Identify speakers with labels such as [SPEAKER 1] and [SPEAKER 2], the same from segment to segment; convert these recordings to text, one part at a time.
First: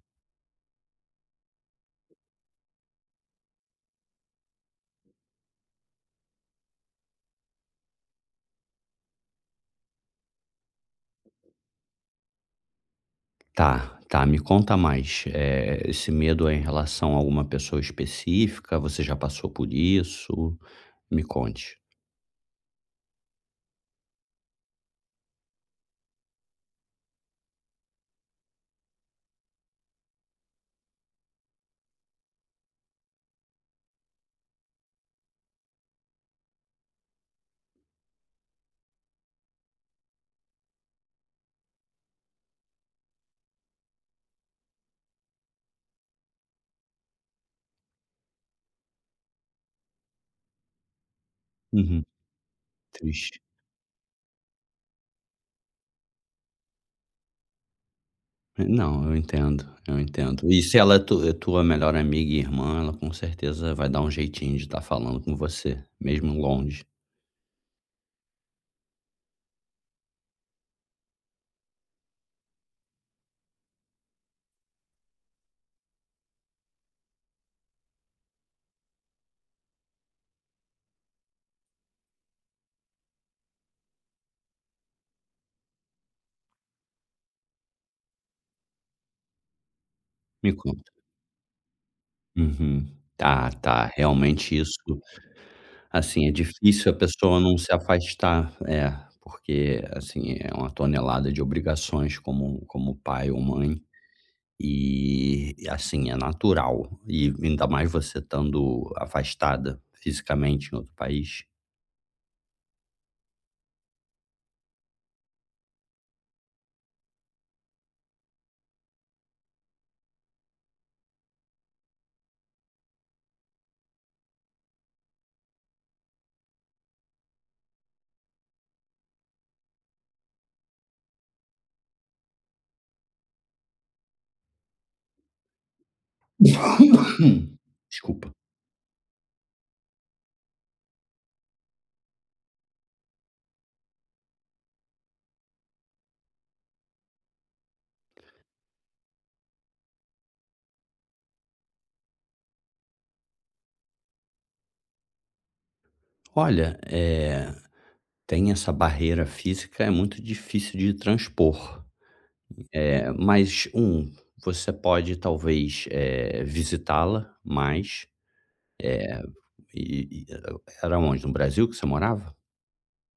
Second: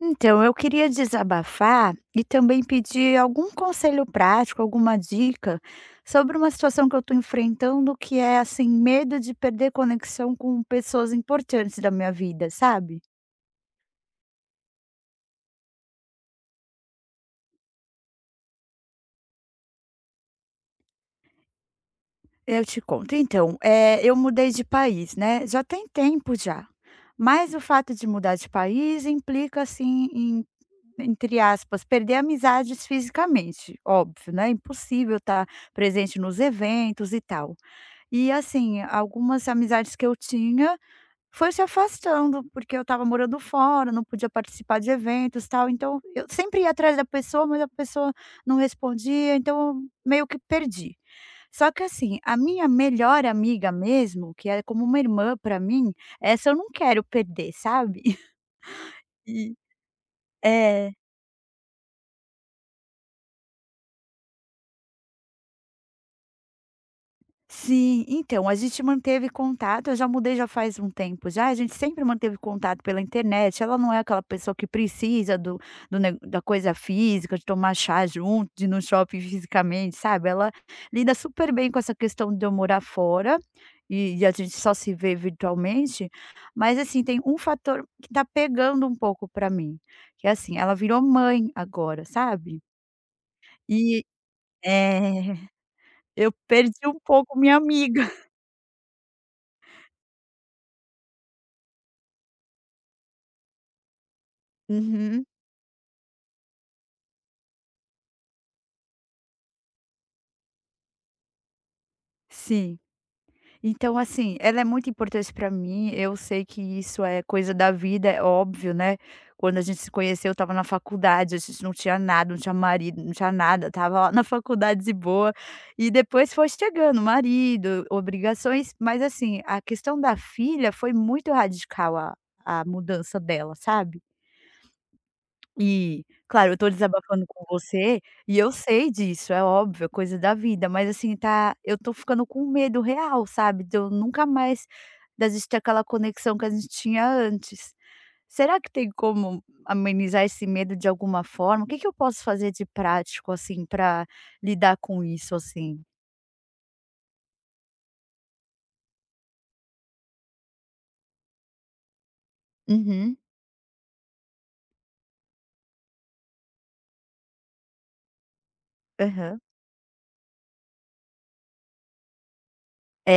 [SPEAKER 1] Então, eu queria desabafar e também pedir algum conselho prático, alguma dica sobre uma situação que eu estou enfrentando, que é assim, medo de perder conexão com pessoas importantes da minha vida, sabe?
[SPEAKER 2] Tá, tá. Me conta mais. Esse medo é em relação a alguma pessoa específica? Você já passou por isso? Me conte.
[SPEAKER 1] Eu te conto. Então, eu mudei de país, né? Já tem tempo já. Mas o fato de mudar de país implica, assim, em, entre aspas, perder amizades fisicamente. Óbvio, né? Impossível estar presente nos eventos e tal. E assim, algumas amizades que eu tinha foi se afastando, porque eu estava morando fora, não podia participar de eventos, tal, então eu sempre ia atrás da pessoa, mas a pessoa não respondia, então eu meio que perdi. Só que
[SPEAKER 2] Uhum.
[SPEAKER 1] assim, a minha melhor
[SPEAKER 2] Triste.
[SPEAKER 1] amiga mesmo, que é como uma irmã para mim, essa eu não quero perder, sabe?
[SPEAKER 2] Não, eu
[SPEAKER 1] E
[SPEAKER 2] entendo, eu entendo. E se
[SPEAKER 1] é.
[SPEAKER 2] ela é tu é tua melhor amiga e irmã, ela com certeza vai dar um jeitinho de estar falando com você, mesmo longe.
[SPEAKER 1] Sim, então, a gente manteve contato, eu já mudei já faz um tempo já, a gente sempre manteve contato pela internet, ela não é aquela pessoa que precisa do do ne da coisa física, de tomar chá junto, de ir no shopping fisicamente, sabe, ela lida super bem com essa questão de eu morar fora, e a gente só se vê virtualmente, mas assim, tem um fator que tá pegando um pouco para mim, que é
[SPEAKER 2] Me
[SPEAKER 1] assim, ela
[SPEAKER 2] conta.
[SPEAKER 1] virou mãe agora, sabe,
[SPEAKER 2] Uhum. Tá, tá.
[SPEAKER 1] e
[SPEAKER 2] Realmente isso,
[SPEAKER 1] é,
[SPEAKER 2] assim,
[SPEAKER 1] eu
[SPEAKER 2] é
[SPEAKER 1] perdi
[SPEAKER 2] difícil a
[SPEAKER 1] um pouco
[SPEAKER 2] pessoa não
[SPEAKER 1] minha
[SPEAKER 2] se
[SPEAKER 1] amiga.
[SPEAKER 2] afastar, é, porque, assim, é uma tonelada de obrigações como pai ou mãe.
[SPEAKER 1] Uhum.
[SPEAKER 2] E, assim, é natural, e ainda mais você estando afastada fisicamente em outro país.
[SPEAKER 1] Sim. Então, assim, ela é muito importante para mim, eu sei que isso é coisa da vida, é óbvio, né. Quando a gente se conheceu, eu estava na faculdade, a gente não tinha nada, não tinha marido, não tinha nada, tava lá na faculdade de boa, e depois foi chegando marido, obrigações, mas assim, a questão da filha foi muito radical a mudança dela, sabe. E, claro, eu tô desabafando com você,
[SPEAKER 2] Desculpa.
[SPEAKER 1] e eu sei disso, é óbvio, é coisa da vida, mas assim, tá eu tô ficando com medo real, sabe, de eu nunca mais da gente ter aquela conexão que a gente tinha antes. Será que tem como amenizar esse medo de alguma forma? O que que eu posso fazer de prático, assim, pra lidar com isso, assim?
[SPEAKER 2] Olha, tem essa barreira física, é muito difícil de transpor.
[SPEAKER 1] Uhum,
[SPEAKER 2] Mas, você pode talvez, visitá-la mais.
[SPEAKER 1] aham.
[SPEAKER 2] E e eh, era onde? No Brasil que você morava?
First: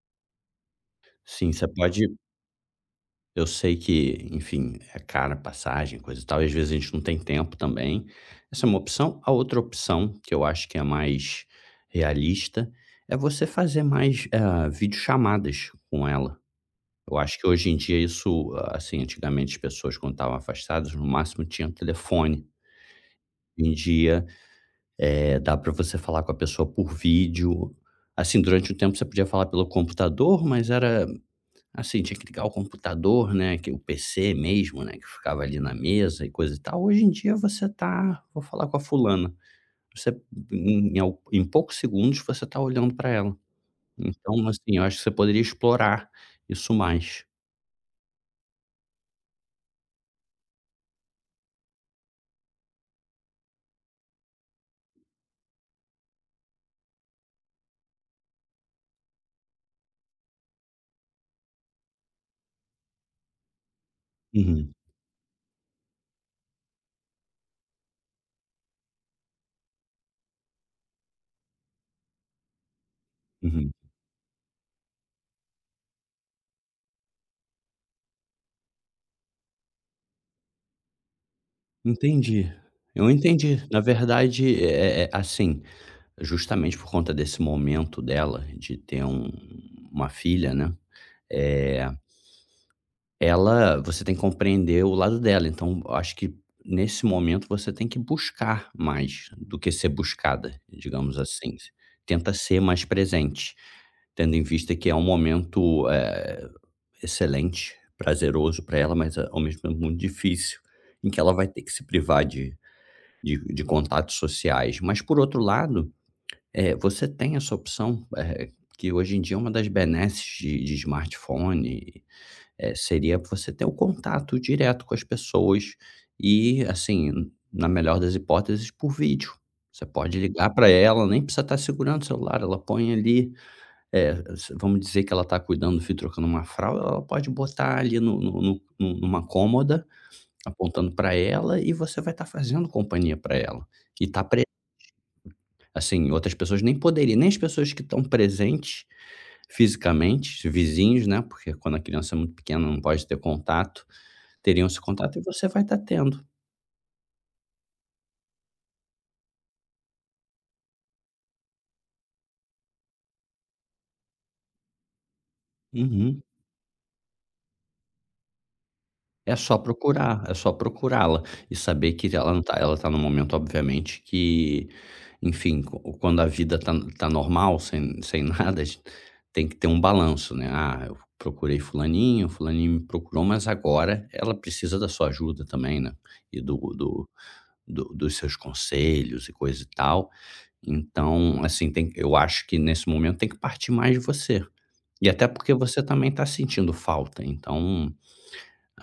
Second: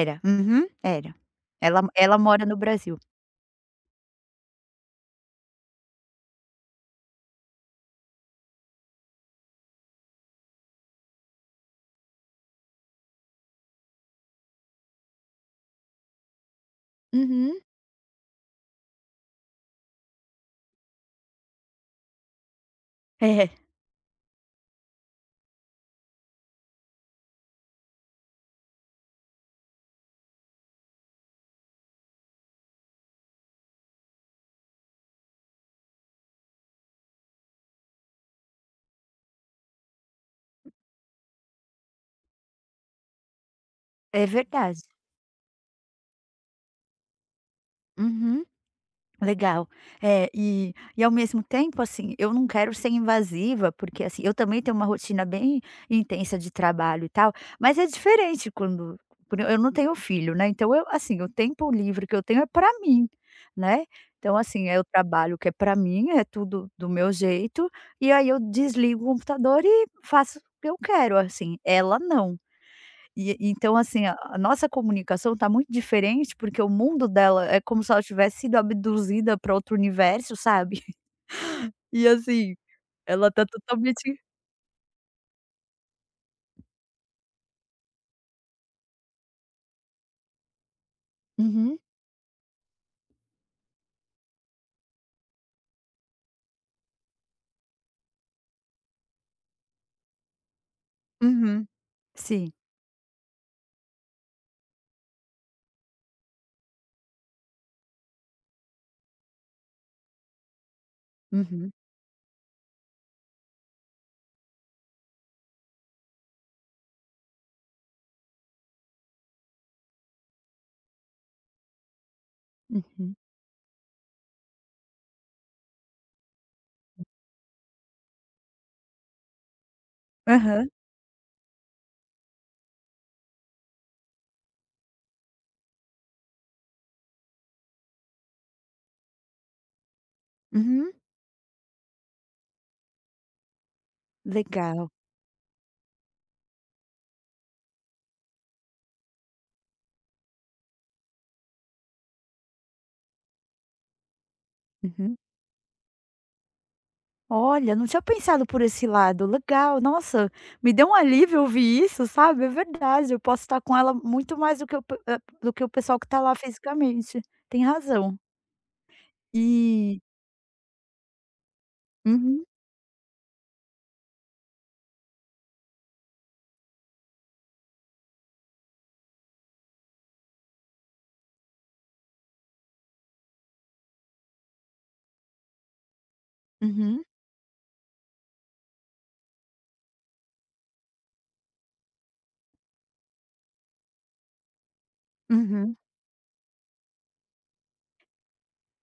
[SPEAKER 1] Era, uhum, era.
[SPEAKER 2] Sim, você
[SPEAKER 1] Ela
[SPEAKER 2] pode.
[SPEAKER 1] ela mora no Brasil.
[SPEAKER 2] Eu sei que, enfim, é cara a passagem, coisa e tal, e às vezes a gente não tem tempo também. Essa é uma opção. A outra opção, que eu acho que é mais realista, é você fazer mais videochamadas com ela. Eu acho que
[SPEAKER 1] Uhum.
[SPEAKER 2] hoje em dia isso, ah, assim, antigamente as pessoas quando estavam afastadas, no máximo tinham telefone.
[SPEAKER 1] É,
[SPEAKER 2] Hoje em dia dá para você falar com a pessoa por vídeo. Assim, durante um tempo você podia falar pelo computador, mas era. Assim, tinha que ligar o computador, né, que o PC mesmo, né, que ficava ali na mesa e coisa e tal. Hoje em dia você tá: "Vou falar com a fulana". Você em em al em poucos segundos você tá olhando para ela.
[SPEAKER 1] é
[SPEAKER 2] Então, assim,
[SPEAKER 1] verdade.
[SPEAKER 2] eu acho que você poderia explorar isso mais.
[SPEAKER 1] Uhum. Legal. É, e ao mesmo tempo, assim, eu não quero ser invasiva, porque, assim, eu também tenho uma rotina bem intensa de trabalho e tal, mas é diferente quando por eu não tenho filho, né, então eu, assim, o tempo livre que eu tenho é para mim, né, então, assim,
[SPEAKER 2] Uhum,
[SPEAKER 1] é o trabalho que é para mim, é tudo do meu jeito, e aí eu desligo o computador e faço o que eu quero, assim, ela não. E
[SPEAKER 2] uhum.
[SPEAKER 1] então, assim, a nossa comunicação tá muito diferente, porque o mundo dela é como se ela tivesse sido abduzida para outro universo, sabe. E
[SPEAKER 2] Entendi.
[SPEAKER 1] assim,
[SPEAKER 2] Eu
[SPEAKER 1] ela tá
[SPEAKER 2] entendi. Na
[SPEAKER 1] totalmente.
[SPEAKER 2] verdade, é assim, justamente por conta desse momento dela de ter uma filha, né,
[SPEAKER 1] Uhum.
[SPEAKER 2] eh ela, você tem que compreender o lado dela, então eu acho que nesse momento você tem que buscar mais do que ser buscada, digamos assim.
[SPEAKER 1] Uhum.
[SPEAKER 2] Tenta
[SPEAKER 1] Sim.
[SPEAKER 2] ser mais presente, tendo em vista que é um momento, excelente, prazeroso para ela, mas ao mesmo tempo muito difícil, em que ela vai ter que
[SPEAKER 1] Uhum.
[SPEAKER 2] se privar de contatos sociais. Mas por outro lado, você tem essa opção, que hoje em dia é uma das benesses de smartphone,
[SPEAKER 1] Uhum.
[SPEAKER 2] seria você ter o contato direto com as pessoas e, assim, na melhor das hipóteses, por vídeo. Você pode ligar para
[SPEAKER 1] Aham.
[SPEAKER 2] ela, nem precisa estar segurando o celular, ela põe ali, eh, s vamos dizer que ela está cuidando do filho, trocando uma fralda, ela pode botar ali no no no nu numa cômoda, apontando
[SPEAKER 1] Uhum.
[SPEAKER 2] para ela e você vai estar fazendo companhia para ela. E tá pre
[SPEAKER 1] Legal.
[SPEAKER 2] assim, outras pessoas nem poderiam, nem as pessoas que estão presentes fisicamente, vizinhos, né, porque quando a criança é muito pequena não pode ter contato. Teriam esse
[SPEAKER 1] Uhum.
[SPEAKER 2] contato e você vai estar tendo.
[SPEAKER 1] Olha, não tinha pensado por esse lado. Legal, nossa, me deu um alívio ouvir isso, sabe. É verdade, eu posso estar com ela muito mais do que o do que o pessoal que tá
[SPEAKER 2] Uhum.
[SPEAKER 1] lá fisicamente. Tem razão.
[SPEAKER 2] É só
[SPEAKER 1] E
[SPEAKER 2] procurar, é só procurá-la e saber que ela não
[SPEAKER 1] uhum.
[SPEAKER 2] tá ela tá num momento, obviamente, que, enfim, qu quando a vida tá normal, sem nada, a gente tem que ter um balanço, né. "Ah, eu procurei fulaninho, fulaninho me procurou, mas agora ela precisa da sua ajuda também, né, e do
[SPEAKER 1] Uhum.
[SPEAKER 2] do do dos seus conselhos e coisa e tal". Então, assim, tem eu acho que nesse momento tem que partir mais de você. E até porque
[SPEAKER 1] Uhum.
[SPEAKER 2] você também está sentindo falta, então,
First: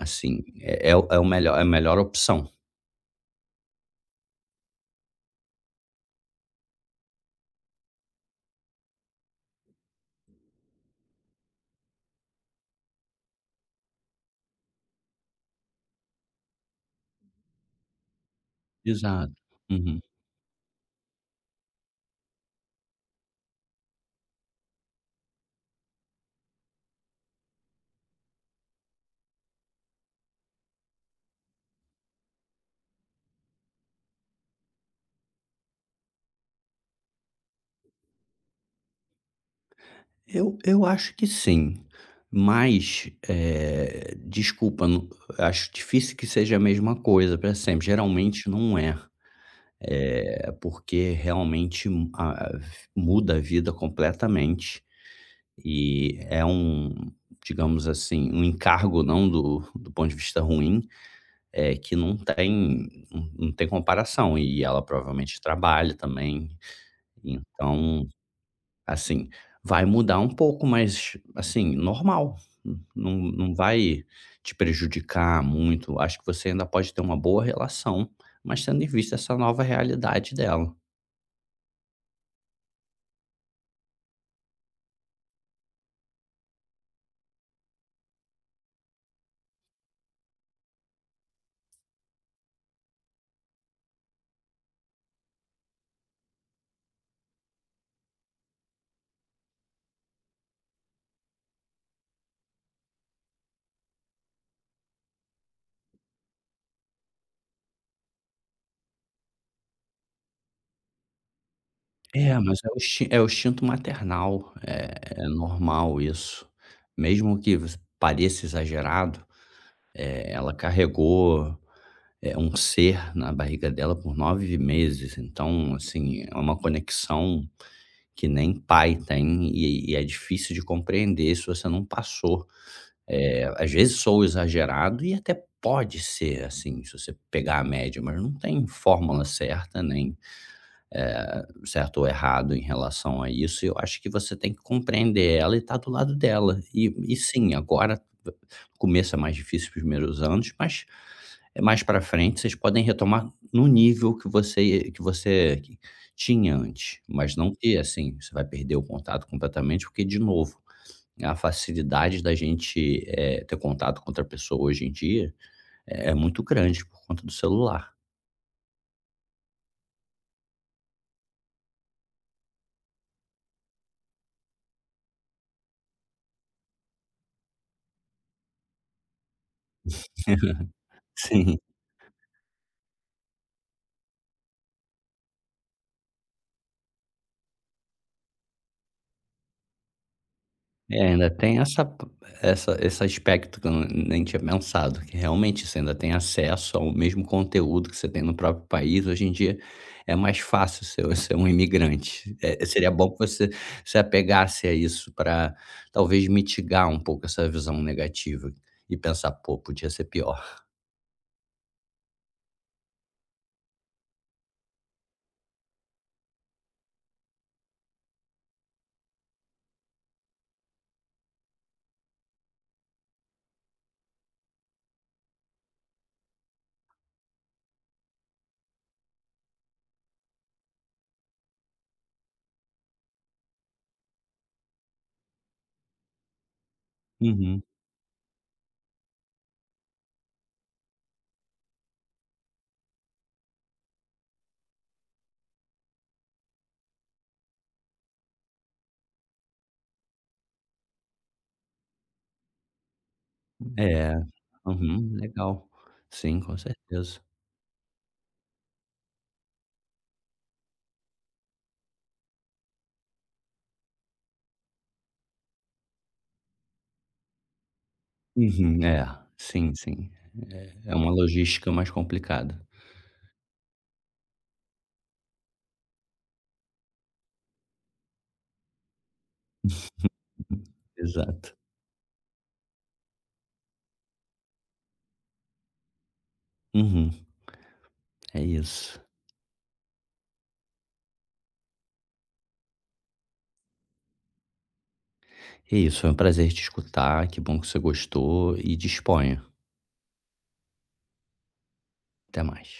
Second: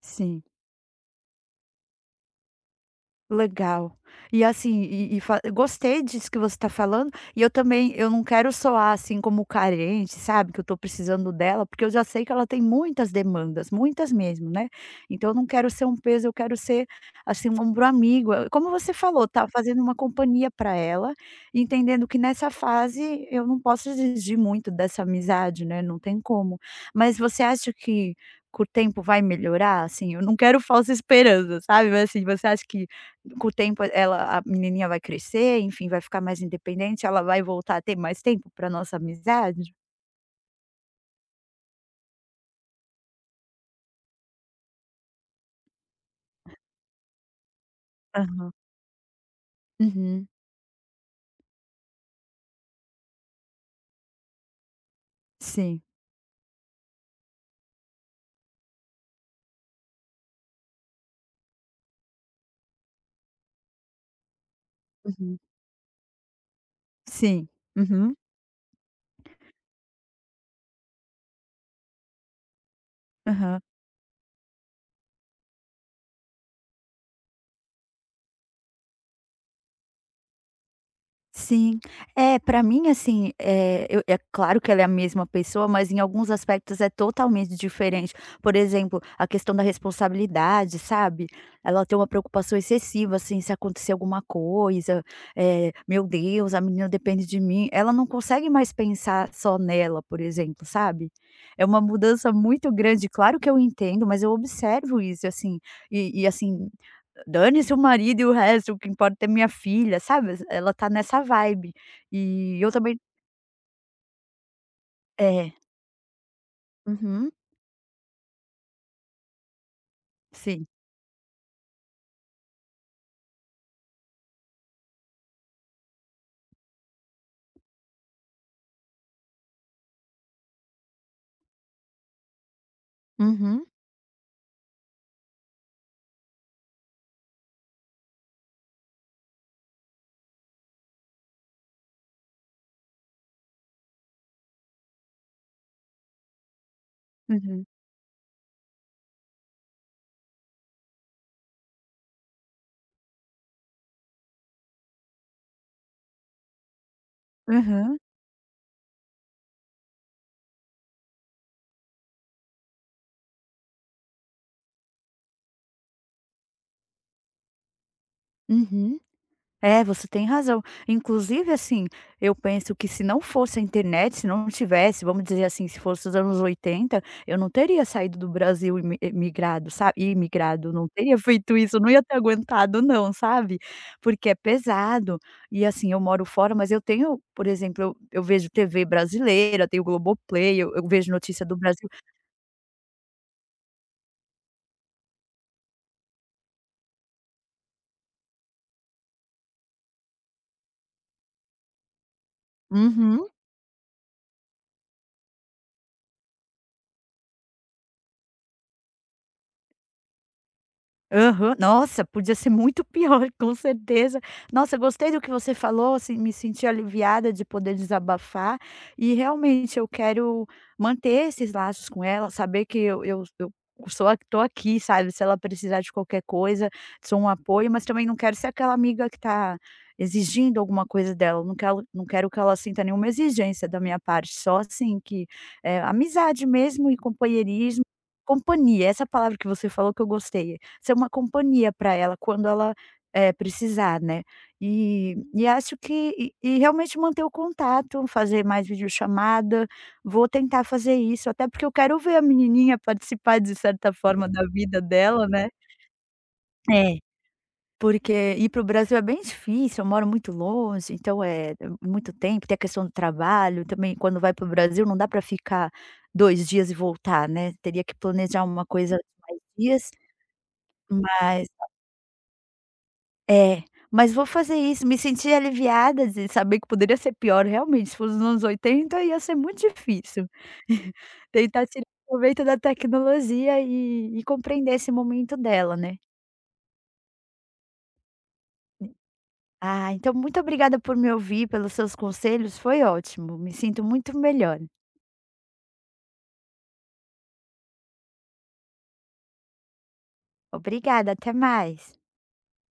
[SPEAKER 1] Sim.
[SPEAKER 2] é é o é o melhor é a melhor opção.
[SPEAKER 1] Legal. E assim, e fa gostei disso que você está falando, e eu também eu não quero soar, assim, como carente, sabe, que eu estou precisando dela, porque eu já sei que ela tem muitas demandas, muitas mesmo, né. Então eu não quero ser um peso, eu quero ser, assim, um ombro amigo. Como você falou,
[SPEAKER 2] Exato.
[SPEAKER 1] tá fazendo uma
[SPEAKER 2] Uhum.
[SPEAKER 1] companhia para ela, entendendo que nessa fase eu não posso exigir muito dessa amizade, né, não tem como. Mas você acha que com o tempo vai melhorar, assim? Eu não quero falsa esperança, sabe, mas assim, você acha que com o tempo ela a menininha vai crescer, enfim, vai ficar mais independente, ela vai voltar a ter mais tempo para nossa amizade?
[SPEAKER 2] Eu acho que sim, mas, desculpa, não, acho difícil que seja a mesma coisa para sempre, geralmente
[SPEAKER 1] Aham.
[SPEAKER 2] não é.
[SPEAKER 1] Uhum.
[SPEAKER 2] É porque realmente mu a Muda a vida completamente
[SPEAKER 1] Sim.
[SPEAKER 2] e é um, digamos assim, um encargo não do ponto de vista ruim, que não tem comparação, e ela
[SPEAKER 1] Uhum.
[SPEAKER 2] provavelmente trabalha também.
[SPEAKER 1] Sim.
[SPEAKER 2] Então,
[SPEAKER 1] Uhum.
[SPEAKER 2] assim, vai mudar um pouco, mas, assim, normal. Não
[SPEAKER 1] Aham.
[SPEAKER 2] vai te prejudicar muito. Acho que você ainda pode ter uma boa relação, mas tendo em vista essa nova realidade dela.
[SPEAKER 1] Sim. É, para mim, assim, é eu é claro que ela é a mesma pessoa, mas em alguns aspectos é totalmente diferente. Por exemplo, a questão da responsabilidade, sabe. Ela tem uma preocupação excessiva, assim, se acontecer alguma coisa, é "Meu Deus, a menina depende de mim". Ela não consegue mais pensar só nela, por exemplo, sabe. É uma mudança muito grande. Claro que eu entendo, mas eu observo isso, assim. E assim, dane-se o marido e o resto, o que importa é minha filha, sabe, ela tá nessa vibe.
[SPEAKER 2] É, mas
[SPEAKER 1] E
[SPEAKER 2] é
[SPEAKER 1] eu
[SPEAKER 2] o
[SPEAKER 1] também
[SPEAKER 2] instin é o instinto maternal, é
[SPEAKER 1] é.
[SPEAKER 2] normal isso.
[SPEAKER 1] Uhum.
[SPEAKER 2] Mesmo que v pareça exagerado, ela
[SPEAKER 1] Sim.
[SPEAKER 2] carregou é um ser na barriga dela por 9 meses, então, assim, é uma conexão que nem pai tem e é difícil de compreender se você não passou.
[SPEAKER 1] Uhum.
[SPEAKER 2] Às vezes sou exagerado e até pode ser, assim, se você pegar a média, mas não tem fórmula certa, nem certo ou errado em relação a isso, eu acho que você tem que compreender ela e estar do lado dela. Sim,
[SPEAKER 1] Uhum.
[SPEAKER 2] agora, começa mais difícil, os primeiros anos, mas é mais para frente, vocês podem retomar no nível que você que você que tinha antes, mas não que,
[SPEAKER 1] Aham.
[SPEAKER 2] assim, você vai perder o contato completamente, porque, de novo, a facilidade da gente, ter contato com outra pessoa hoje em dia é muito grande por conta do celular.
[SPEAKER 1] Uhum. É, você tem razão. Inclusive, assim, eu penso que se não fosse a internet, se não tivesse, vamos dizer assim, se fosse os anos 80, eu não teria saído do Brasil e migrado, sabe, e imigrado, não teria
[SPEAKER 2] Sim.
[SPEAKER 1] feito isso, não ia ter aguentado não, sabe. Porque é pesado, e assim, eu moro fora, mas eu tenho, por exemplo, eu vejo TV brasileira, tenho Globoplay, eu
[SPEAKER 2] É,
[SPEAKER 1] vejo
[SPEAKER 2] ainda
[SPEAKER 1] notícia do
[SPEAKER 2] tem essa
[SPEAKER 1] Brasil.
[SPEAKER 2] essa esse aspecto que eu nem tinha pensado, que realmente você ainda tem acesso ao mesmo conteúdo que você tem no próprio país. Hoje em dia é mais fácil ser ser um imigrante. Seria bom que
[SPEAKER 1] Uhum.
[SPEAKER 2] você se apegasse a isso para talvez mitigar um pouco essa visão negativa e pensar: "Pô, podia ser pior".
[SPEAKER 1] Aham. Nossa, podia ser muito pior, com certeza. Nossa, gostei do que você falou, assim, me senti aliviada de poder desabafar e realmente eu quero manter esses laços com ela, saber que eu sou a tô aqui, sabe, se ela precisar de qualquer coisa, sou um apoio, mas também não quero ser aquela amiga que tá exigindo alguma coisa dela, não quero que ela sinta nenhuma exigência da minha parte, só assim que, amizade mesmo e
[SPEAKER 2] Uhum.
[SPEAKER 1] companheirismo, companhia, essa palavra que você falou que eu gostei, ser uma companhia para ela quando ela, precisar, né. Acho que realmente manter o contato, fazer mais videochamada, vou tentar fazer isso, até porque eu quero ver a menininha participar de certa
[SPEAKER 2] É.
[SPEAKER 1] forma da vida
[SPEAKER 2] Uhum,
[SPEAKER 1] dela, né.
[SPEAKER 2] legal. Sim, com
[SPEAKER 1] É,
[SPEAKER 2] certeza.
[SPEAKER 1] porque ir para o Brasil é bem difícil, eu moro muito longe, então é muito tempo, tem a questão do trabalho, também quando vai para o Brasil não dá para ficar 2 dias e voltar, né, teria que planejar uma
[SPEAKER 2] Uhum,
[SPEAKER 1] coisa de
[SPEAKER 2] é.
[SPEAKER 1] mais
[SPEAKER 2] Sim,
[SPEAKER 1] dias,
[SPEAKER 2] sim. É é uma
[SPEAKER 1] mas
[SPEAKER 2] logística mais complicada.
[SPEAKER 1] é, mas vou fazer isso, me senti aliviada de saber que poderia ser pior, realmente, se fosse nos anos 80 ia ser muito difícil.
[SPEAKER 2] Exato.
[SPEAKER 1] Tentar tirar proveito da tecnologia compreender esse momento dela, né.
[SPEAKER 2] Uhum, é isso.
[SPEAKER 1] Ah, então muito obrigada por me ouvir, pelos seus conselhos, foi ótimo, me sinto muito melhor.
[SPEAKER 2] É isso, foi um prazer te escutar, que bom que você gostou e disponha.
[SPEAKER 1] Obrigada, até mais.
[SPEAKER 2] Até mais.